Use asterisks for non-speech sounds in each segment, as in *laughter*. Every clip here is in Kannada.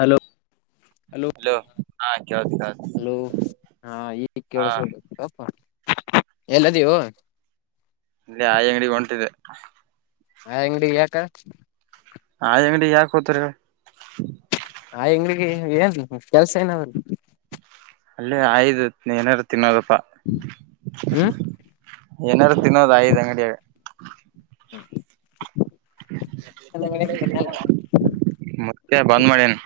ಹಲೋ ಹಲೋ ಹಾ ಕೇಳತ್ ಕೇಳತ್ ಹಲೋ ಹಾ ಈ ಹಾ ಕೇಳಸಪ್ಪ ಎಲ್ಲದೀವು ಇಲ್ಲಿ ಆಿ ಅಂಗಡಿಿಗೆ ಹೊಂಟಿದೆ ಹಾ ಅಂಗಡಿ ಯಾಕ ಆ ಅಂಗಡಿ ಯಾಕ ಹೋತರಿ ಆ ಹೆಂಗ್ಗೆ ಏನ್ ಕೆಲ್ಸ ಏನ ಅವ್ರ ಅಲ್ಲೇ ಆಯ್ ಏನಾರು ತಿನ್ನೋದು ಪ್ಪಾ ಹ್ಮ್ ಏನಾರು ತಿನ್ನೋದ ಐದು ಅಂಗಡಿಯಾಗ ಹಾ *unintelligible* ಮತ್ತೆ ಬಂದ್ ಮಾಡೇನ್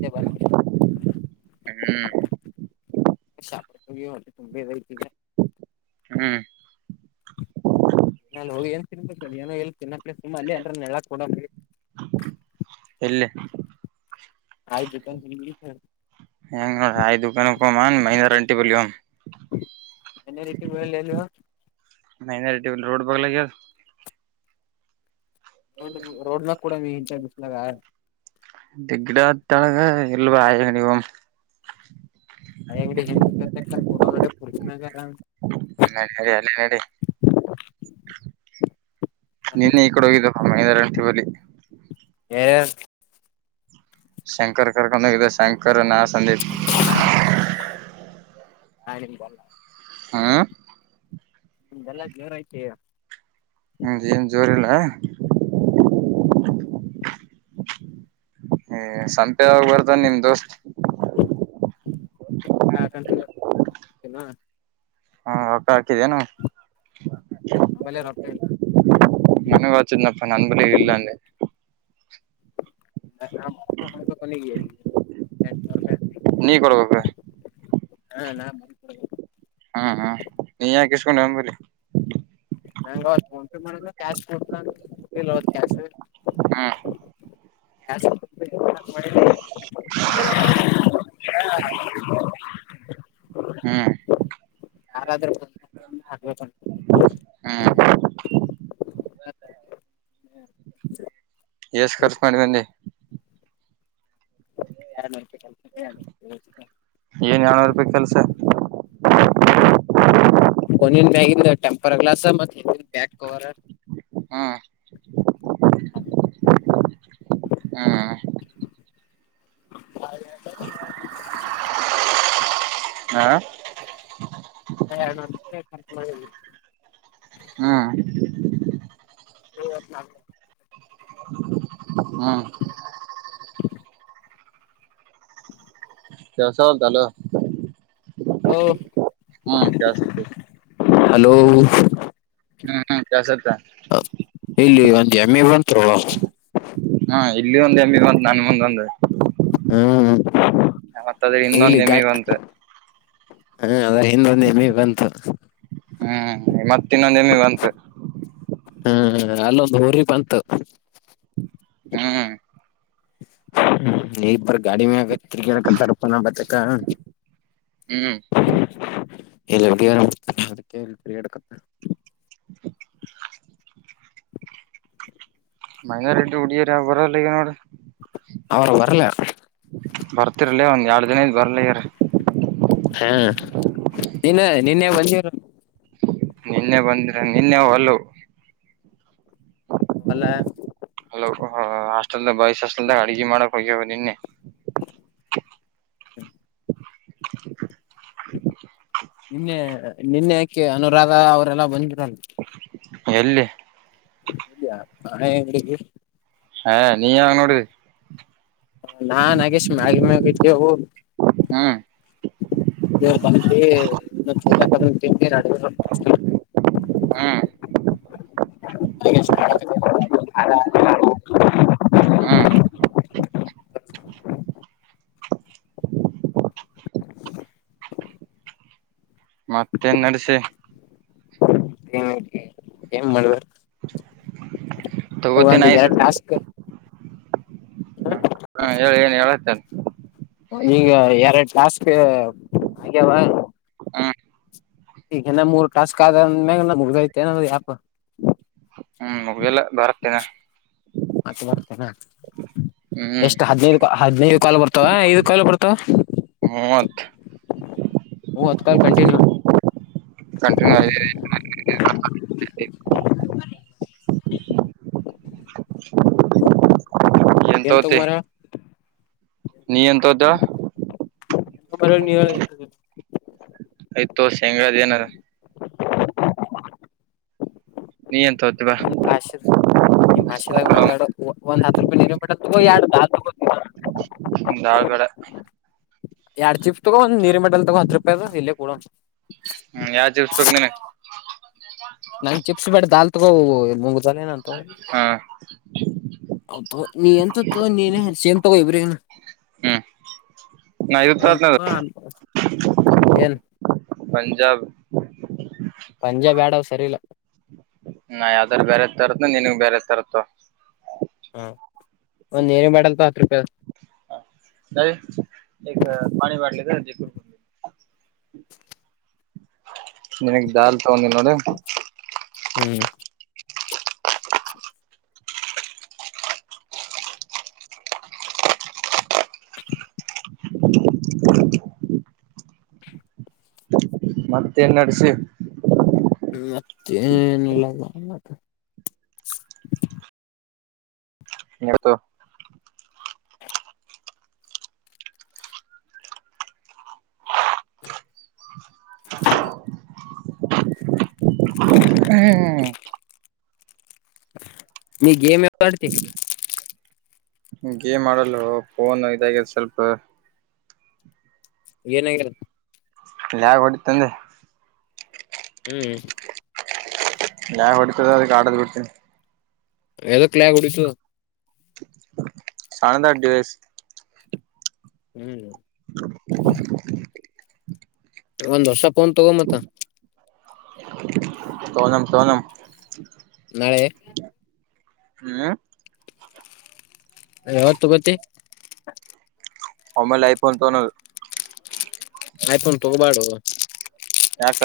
ಬ *unintelligible* ಹ್ಮ್ ಪ ತುಂಬೇ ರತಿಗ ಹ್ಮ್ ನಾ ಹೋಗಿ ಏನ್ ತಿನ್ ಸ ಏನೋ ಎ ಚನ್ನ ಪ್ಲೇ ಸುಮ್ಮ ಅಲ್ಲಿ ಅಂದ್ರ ನೆ ಕೂಡಿ ಎಲ್ಲಿ ಆಯ್ತುತ ಹೆಂಗ ನೋಡ ಆಯ್ ದುಕಾನ ಹಮ್ಮ ಮೈನಾರ ಅಂಟಿ ಬರ್ಲಿ ಹೋಗಾಣ ಎ ರೀಟ್ಟಿಗೆ ಬಯಲ್ಲಲ್ಲಿ ಮೈನಾರ್ ಅಂಟಿ ಬಲ್ಲಿ ರೋಡ್ ಬಾಗ್ಲಗೆ ರೋಡ್ ರೋಡ್ನಾಗ ಕೂಡ ಇಂತ ಬಿಸ್ಲಾಗ ಗಡ ತಳಗೆ ನಿಲ್ಲವಾಯನಗ ಅ ಅಂಗಡಿ ಹಿಂದಡ ನ ಪುರ್ನಾಗ ನರಿ ಅಲ್ಲಿ ನಡಿ ನಿನ್ನೆ ಈ ಕಡೆ ಹೋಗಿದ್ದ ಮೈದಾರ ಗಂಟೆ ಬಳಿ ಎ ಶಂಕರ್ ಕರ್ಕೊಂಡ ಹೋಗಿದ್ದ ಶಂಕರ್ ನ ಸಂದೀಪ್ ಹ ನೀ ಬ ಹಾ ನಿಮ್ದ ಎಲ್ಲ ಜೇವರಯ್ತ ಹಾ ಹ ಸಂಪೆ ಆಗ ಬರ್ತನ್ ನಿಮ್ ದೋಸ್ತ್ ಎನ್ ಹಾ ರೋಕಾ ಹಾಕಿದೇನು ನಂಬಲ್ಲೇ ರೊಕ್ಕ ಇಲ್ಲ ನನಗೆ ಆಚಿದನಪ್ಪ ನನ್ನ ಬಳ ಇಲ್ಲ ಅಂದೆ ನ ರೂಪಾಯಿ ಕೊನೆ ಎಂಟುನೂರು ರೂಪಾಯಿ ನೀ ಕೊಡ್ಬೇಕ್ರ ಹಾ ನಾನ್ ಹಾ ಹಾ ನೀ ಯಾಕಸ್ಕೊಂಡ್ ಬಂಬ್ರಿ ನಂಗ ಅವತ್ ಫೋನ್ ಪೇ ಮಾಡಿದ ಕ್ಯಾಶ್ ಕೊತ ಅವತ್ ಕ್ಯಾಶ ಹಾ ಯಾ *unintelligible* ಹ ಹ್ಮ್ *unintelligible* ಯಾರಾದ್ರೂ ಆಗ್ಬೇಕ ಹ *unintelligible* ಎಷ್ಟ ಕರ್ಚು ಮಾಡಿ ಬನ್ನಿ ಯ ಏನ್ ಏಳ್ನೂರು ರೂಪಾಯಿ ಕೆಲ್ಸ *unintelligible* ಒನನ್ ಬ್ಯಾಗಿನ್ ಟೆಂಪರ್ ಗ್ಲಾಸ್ ಮತ್ತೆ ಬ್ಯಾಗ್ ಕವರ ಸ ಹ್ಮ್ ಹ *unintelligible* ಹ್ಮ್ ಐವತ್ನಾಲ್ಕು ಹ್ಮ್ ಕೆವಸ ಹೊಲ್ತಲ್ಲ ಹಲೋ ಹ್ಮ ಕೆಲಸ ಹಲೋ ಹ್ಮ್್ಮ ಕೆಲಸತ್ತ ಇಲ್ಲಿ ಒಂದ್ ಎಮೆ ಬಂತ ಹಾ ಇಲ್ಲಿ ಒಂದ್ ಎಮ್ಮಿ ಬಂತ ನನ್ ಮುಂದ ಒಂದು ಹ್ಮ ಮತ್ತ ಅದ್ರೆ ಇನ್ನೊಂದೆಮಿಗಂತ ಹಾ ಅದ್ರ ಹಿಂದೊಂದೆ ಮೀ ಬಂತು ಹ್ಮ್ ಮತ್ತ ಇನ್ನೊಂದ ಎಮಿ ಬಂತು ಹ್ಮ್ ಅಲ್ಲೊಂದು ಹಊರಿಪಂತ ಹ್ಮ್ ಈ ಬಾರ ಗಾಡಿ ಮ್ಯ ಕ್ರಿಕೆಟ್ತ ರೂಪಾ ನ ಬತೇಕ ಹ್ಮ್ ಎ ಅದಕ್ಕೆ ಎರಿ ಎಡಕತ್ತೆ ಮಂಗ ರೆಡ್ಡಿ ಉಡಿಯರ ಬರಲ್ಲ ಈ ನೋಡ್ರ ಅವರು ಬರ್ಲ ಬರ್ತಿರ್ಲ ಒಂದ್ ಎರಡ್ ದಿನ ಇದದ್ ಬರ್ಲ ಯಾರ ಹಾ ನಿನ್ನ ನಿನ್ನೆ ಮ ನಿನ್ನೆ ಬಂದ್ರೆ ನಿನ್ನೆ ಅಲ್ಲ ವಲ ಹಾಸ್ಟೆಲ್ ಬಯಸ್ ಹಸ್ಟೆಲ್ದಾಗ ಅಡ್ಗೆ ಮಾಡಕ್ ಹೋಗ್ಯ ನಿನ್ನೆ ಹ ಹ ನಿನ್ನೆ ನಿನ್ನೆ ಯಾಕೆ ಅನುರಾಧ ಅವರೆಲ್ಲ ಬಂದಿರಲ್ ಎಲ್ಲಿ ಇಯೆ ಹಾ ನೀ ಯಾವಾಗ ನೋಡರಿ ನಾ ನಾಗೇಶ್ ಮ ಮಗತಿ ಹ್ಮ್ ಅ ಬ ಒ ಚ ಕ ಹಾ ಹಾ ಹಾ ಮತ್ತೆನ್ ನಡ್ಸ ದನಕ್ಕೆ ಏನ್ ಮಾಡಬೇಕ ತಗೋತೇನ ಒಂದು ಆಯ್ಸ ಎರಡು ಟಾಸ್ಕ್ ಹಾ ಹೇಳ ಏನ್ ಹೇಳತನೆ ಈಗ ಎರಡು ಕ್ಲಾಸ್ಗೆ ಆಗ್ಯಾವ ಹ್ಮ್ ಈಗ ನಮ್ಮ ಮೂರು ಕಾಸ ಕ ಮ್ಯ ನ ಮುತೆ ಯಪ ನಾ ಮತ್ತೆ ಬರ್ತೇನಾ ಹ್ಮ್ ಎಷ್ಟು ಹದ್ಿನೈದು ಹದ್ಿನೈದು ಕಾಲು ಬರ್ತಾವ ಐದು ಕಾಲು ಬರ್ತಾವ ಮೂವತ್ ಮೂವತ್ತು ಕಲ್ ಕಂಟಿನ್ಯೂ ಕಂಟಿನ್ಯೂ ಆಯ ಏನ್ ತಗ ಮಾರ ನೀ ಎಂತ್ದ ಎ ಮ ನೀ ಆಯ್ತ ತೋ ಶ ಹೆಂಗಾದ್ ಏನಾರ ನೀ ಏನ್ ತೋತಿ ಬಾ ಭಷ ನಿ ಭಷೆದಾಗ ಮಾತಾಡೋ ಹ ಒಂದ್ ಹತ್ತು ರೂಪಾಯಿ ನೀರು ಬಿಿಟ್ಟ ಎರ್ದ ದಾಳ್ ಬೇಡ ಎರಡ್ ಚಿಪ್ಸ್ ತಗೊ ಒಂದ್ ನೀರಿ ಮೆಟಲ್ ತಗೋ ಹತ್ ರೂಪಾಯಿ ಅ ಇಲ್ಲೇ ಕೂಡ ಹೂ ಯಾವ್ ಜೂಸ್ ಬೇಕ್ ನಿಂಗ ನಂಗ್ ಚಿಪ್ಸ್ ಬೇಡ ದಾಲ್ ತಗೋ ಮುಗ್ ದಲ ಏ ಹಾ ಹೌ ನೀ ಎಂಥದು ತಗೊಂಡಿ ಸೇಮ್ ತಗೋ ಇಬ್ರಿಗೂ ಹ್ಮ್ ನಾ ಇದು ತಗೊನ್ನಿ ಎನ್ ಪಂಜಾಬ್ ಪಂಜಾಬ್ ಬೇಡ ಸರಿ ಇಲ್ಲ ನಾ ಯಾವದ್ರ ಬೇರೆ ತಾರ್ನಿ ನಿಂಗೆ ಬೇರೆ ತಾರ್ನಿ ತಗೋ ಹ ಒಂದ್ ನೀರಿನ ಬಾಟಲ್ ತಾ ಹತ್ ರೂಪಾಯ ನ ಪಾಣಿ ಬಟಲಿ ಜೆ ಕಕ ನಿನಗ್ ದಾಲ್ ತಗೊಂಡಿ ನೋಡು ಹೂ ಮತ್ತೇನ್ ನಡ್ಸಿ ್ಮ ಮತ್ತೆನೀಲ್ಲ ನೀತ್ತು ನೀ ಗೇಮ್ ಯಾಕ್ ಆಡ್ತಿ ಗೇಮ್ ಆಲ್ ಫೋನ್ ಇದ ಸ್ವಲ್ಪ ಏನ್ ಆಗ್ಯದಪ್ಪ ಇಲ್ಲ ಲ್ಯಾಬ್ ಹೊಡಿತ್ತಂದೆ ಹೂ ಯಾವ ಹೊಡ್ತದ ಅದಕ್ಕೆ ಆಡೋದ್ ಬಿಡ್ತೀನಿ ಯಾದಕ್ ಲೆ ಉಡಿಸು ಸಣ್ಣಂದ ದಿವಸ ಹೂ *inaudible* ಒಂದ್ ವರ್ಷ ಪೋನ್ ತಗೊ ಮತ್ತ ತೊಗಮ್ ತೊಗಮ್ ಹೇ ಹ ಯಾವತ್ತೂ ತಗೋತಿ ಒಮ್ಮೈಲೆ ಐಫೋನ್ ತೊಗೊಲೊದು ಐಫೋನ್ ತಗೋಬಾಡೋ ಯಾಕ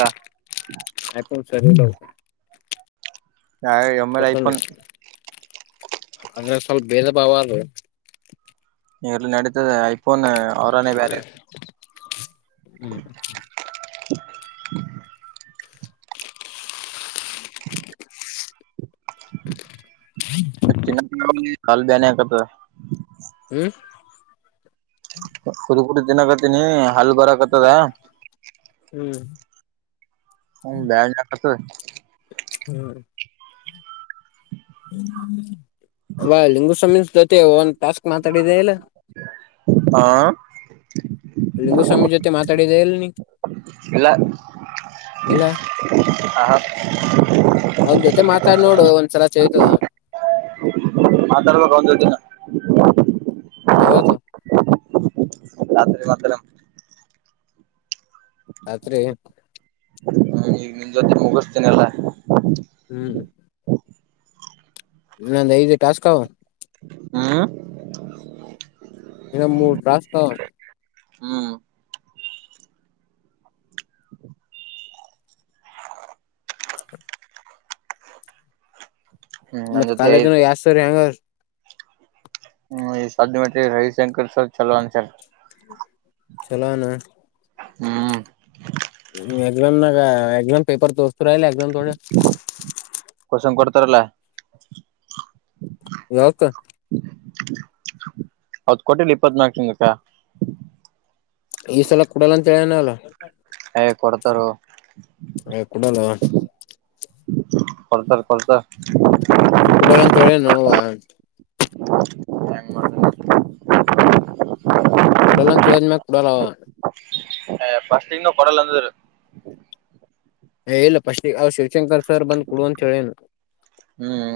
ಐಫೋನ್ ಸರಿ ಇಲ್ಲ ಅವು ಹಾ ಎಮ ಎಲ್ ಐಫೋನ್ ಅಂದ್ರೆ ಸ್ವಲ್ಪ ಬೇದ ಭಾವ ಅದೋ ಇಲ್ಲಿ ನೆಡೆತದ ಐಫೋನ್ ಅವರಾನೆ ಬೇರೆ ಹೂ ಚನ್ನ ಕಾಲ್ ಬಾನಕತದ ಹೂ ಕುದ ಕುುದ ತಿಿನಕತಿನಿ ಹಲ್ ಬರಕತ್ತದ ಹ್ಮ್ ಹ್ ಬತತ ಹ ವ ಲಿಂಗು ಸಮೀ ಜೊತೆ ಒಂತ ಟಾಸ್ಕ್ ಮಾತಾಡಿದೆ ಇಲ್ಲ ಹಾ ಲಿಂಗುಸ್ವಾಮಿ ಜೊತೆ ಮಾತಾಡಿದೆಲ್ಲಿ ಇಲ್ಲ ಇಲ್ಲ ಆ ಇದ ಮಾತಾಡ್ಬೇಕ ಒಂದು ದಿನ ಯವತ ರಾತ್ರಿ ಮಾತ್ರರ ರತ್ರಿ ಹ್ಮ ಈಗ ನಿನ್ ಜೊತೆ ಮುಗಿಸ್ತೇನೆ ಎಲ್ಲಾ ಹ್ಮ್ ನ ನ ಈದು ಟಸ್ಕಾಾವ ಹ್ಮ ಇನ್ನ ಮೂರು ರಸ್ತ ಹ್ಮ ಹ್ಮ್ ನನ್ ಮತ್ ಜೊತೆ ಐ ಕಾಲೇಜ್ನ ಎಷ್ಟ ಸರಿ ಹೆಂಗಾರ ಹ್ಮ್ ಈ ಶಧು ಮಟ್ರ ರವಿಶಂಕರ್ ಸರ್ ಚಲವ ಸರ್ ಚಲೋನ ಹ್ಮ್ ಎಾಮ ನ ಎಕ್ಾಮ ಪೇಪರ್ ತೋಸ್ತು ರ ಎಕ್ಾಮ ಥೋಡೆ ಕೊಡ್ತಾರಲ್ಲ ಯಾವತ್ ಹೌದ ಕೊಟ್ಟಿಲ್ಲ ಇಪ್ಪತ್ನಾಾಲ್ಕಿನಕ್ಕ ಈ ಸಲ ಕೊಡಲ್ಲ ಅಂತ ಹೇಳನ ಅಲ್ಲ ಹಏ ಕೊಡ್ತಾರ ಕೊಡಲ್ಲ ಕೊಡ್ತ ಕೊಡ್ತ ಕೂಡಲ್ಲಂತಳೆ ನೋವ ಹ ಕುಡಲಂತದ್ ಮೆ ಕುಡಲ ಹ ಫಸ್ಟ್ಿಂಗ ಕೊಡಲ ಅಂದರು ಹೇಳಲ್ಲ ಪಶ ಶಿವಶಂಕರ್ ಸರ್ ಬಂದು ಕುಡುವನ್ ಹೇಳೇನು ಹ್ಮ್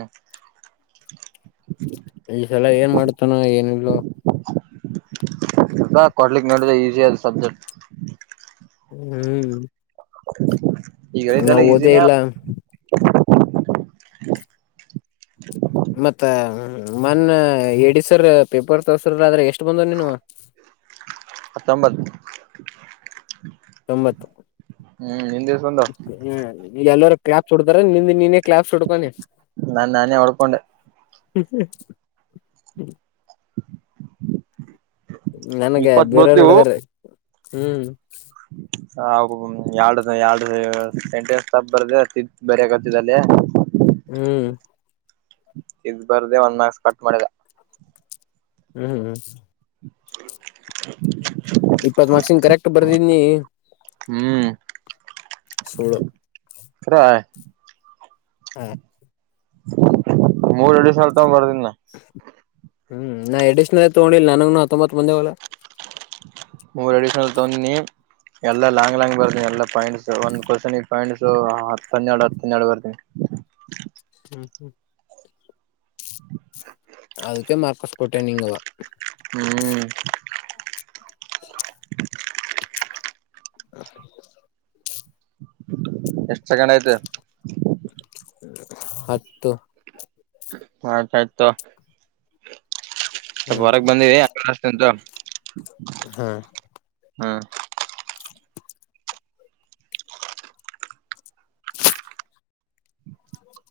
ಈಸಲ ಏನ್ ಮಾಡ್ತಾನ ಏನಲು ಾ ಕೊಡ್ಲಿಕ್ಕೆ ನೋಡುದ ಈಸಿ ಆದ ಸಬ್ಜೆಕ್ಟ್ ಹ್ಮ್ ಈಗಿದ್ದಲ್ಲ ನಾವ್ ಓದೇ ಈಸಿನಯ ಇಲ್ಲ *inaudible* ಮತ್ತ ಮನ್ನ ಎಡ ಸರ್ ಪೇಪರ್ ತರ್ಸ್ರ ಆದ್ರೆ ಎಷ್ಟು ಬಂದವ ನೀನು ಅತ್ತಮ್ಮದ ತೊಂಬತ್ತು ಹಿಂದಿವಸ್ ಒಂದು ಎಲ್ಲರ ಕ್ರ್ಯಾಪ್ ಕೊಡ್ತಾರೆ ನಿ ನೀನ ನಾ ನಾನೇ ಹೊಡ್ಕೊಂಡೆ ಹ್ಮ ಹ್ಮ ನನಗೆ ಇಪ್ಪತ್ ಬೇರೆಯವರು ಬಳ್ತೀವು ಹೊಡದಾರೆ ಹ್ಮ್ ಎ ಎ್ದ ಸಂಸ್ ತಪ್ಪ ಬರ್ದಿದ್ದ ಬರಿಾಗತ್ತಿದ ಅಲ್ಲಿೇ ಹ್ಮ್ ಇದದು್ ಬರ್ದೆ ಒಂದ ಮಾರ್ಕ್ಸ್ ಕಟ್ ಮಾಡಿದ ಹ್ಮ್ ಹ್ಮ್ ಹ್ಮ್ ಇಪ್ಪತ್ ಮಾರ್ಕ್ಸನ್ ಕರೆಕ್ಟ್ ಬರ್ದೀನಿ ಹ್ಮ್ ಸುಳ ಸವಾ ಹ್ಮ ಮೂರ್ ಎರಡು ಸಲ್ ತಗ ಬರ್ದನ್ ನ ಹ್ಮ್ ನಾ ಎಡಿಷ್ನಲ್ ತಗೊಂಡಿಲ್ಲ ನನ ಹತ್ತೊಂಬತ್ ಮಂದಿವಲ್ಲಾ ಮೂರು ಅಡಿಷನಲ್ ತ ಎಲ್ಲಾ ಲಾಂಗ್ ಲಾಂಗ್ ಬರ್ತಿನನ ಎಲ್ಲ ಪಾಯಿಂಟ್ಸ್ ಒಂದ್ ಕೊರ್ಸ ಪಾಯಿಂಟ್ಸ್ ಹನ್ನೆರಡು ಹತ್ತು ಹನ್ನೆರಡು ಬರ್ತಿನನಿ ಹ್ಮ್ ಹ್ಮ್ ಅದಕ್ಕೆ ಮಾರ್ಕಸ್ ಕೊಟ್ಟೆ ನಿಂಗಲ್ಲ ಹ್ಮ್ ಹ ಹ ಎಷ್ಟ ಸೆಕೆಂಡ್ ಆಯ್ತು ಹತ್ತು ಆಾ ಸ್ತ ಹ್ಮ್ ಹೊರಕ್ ಬಂದ ಹಾ ಹ್ಮ್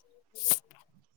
*inaudible*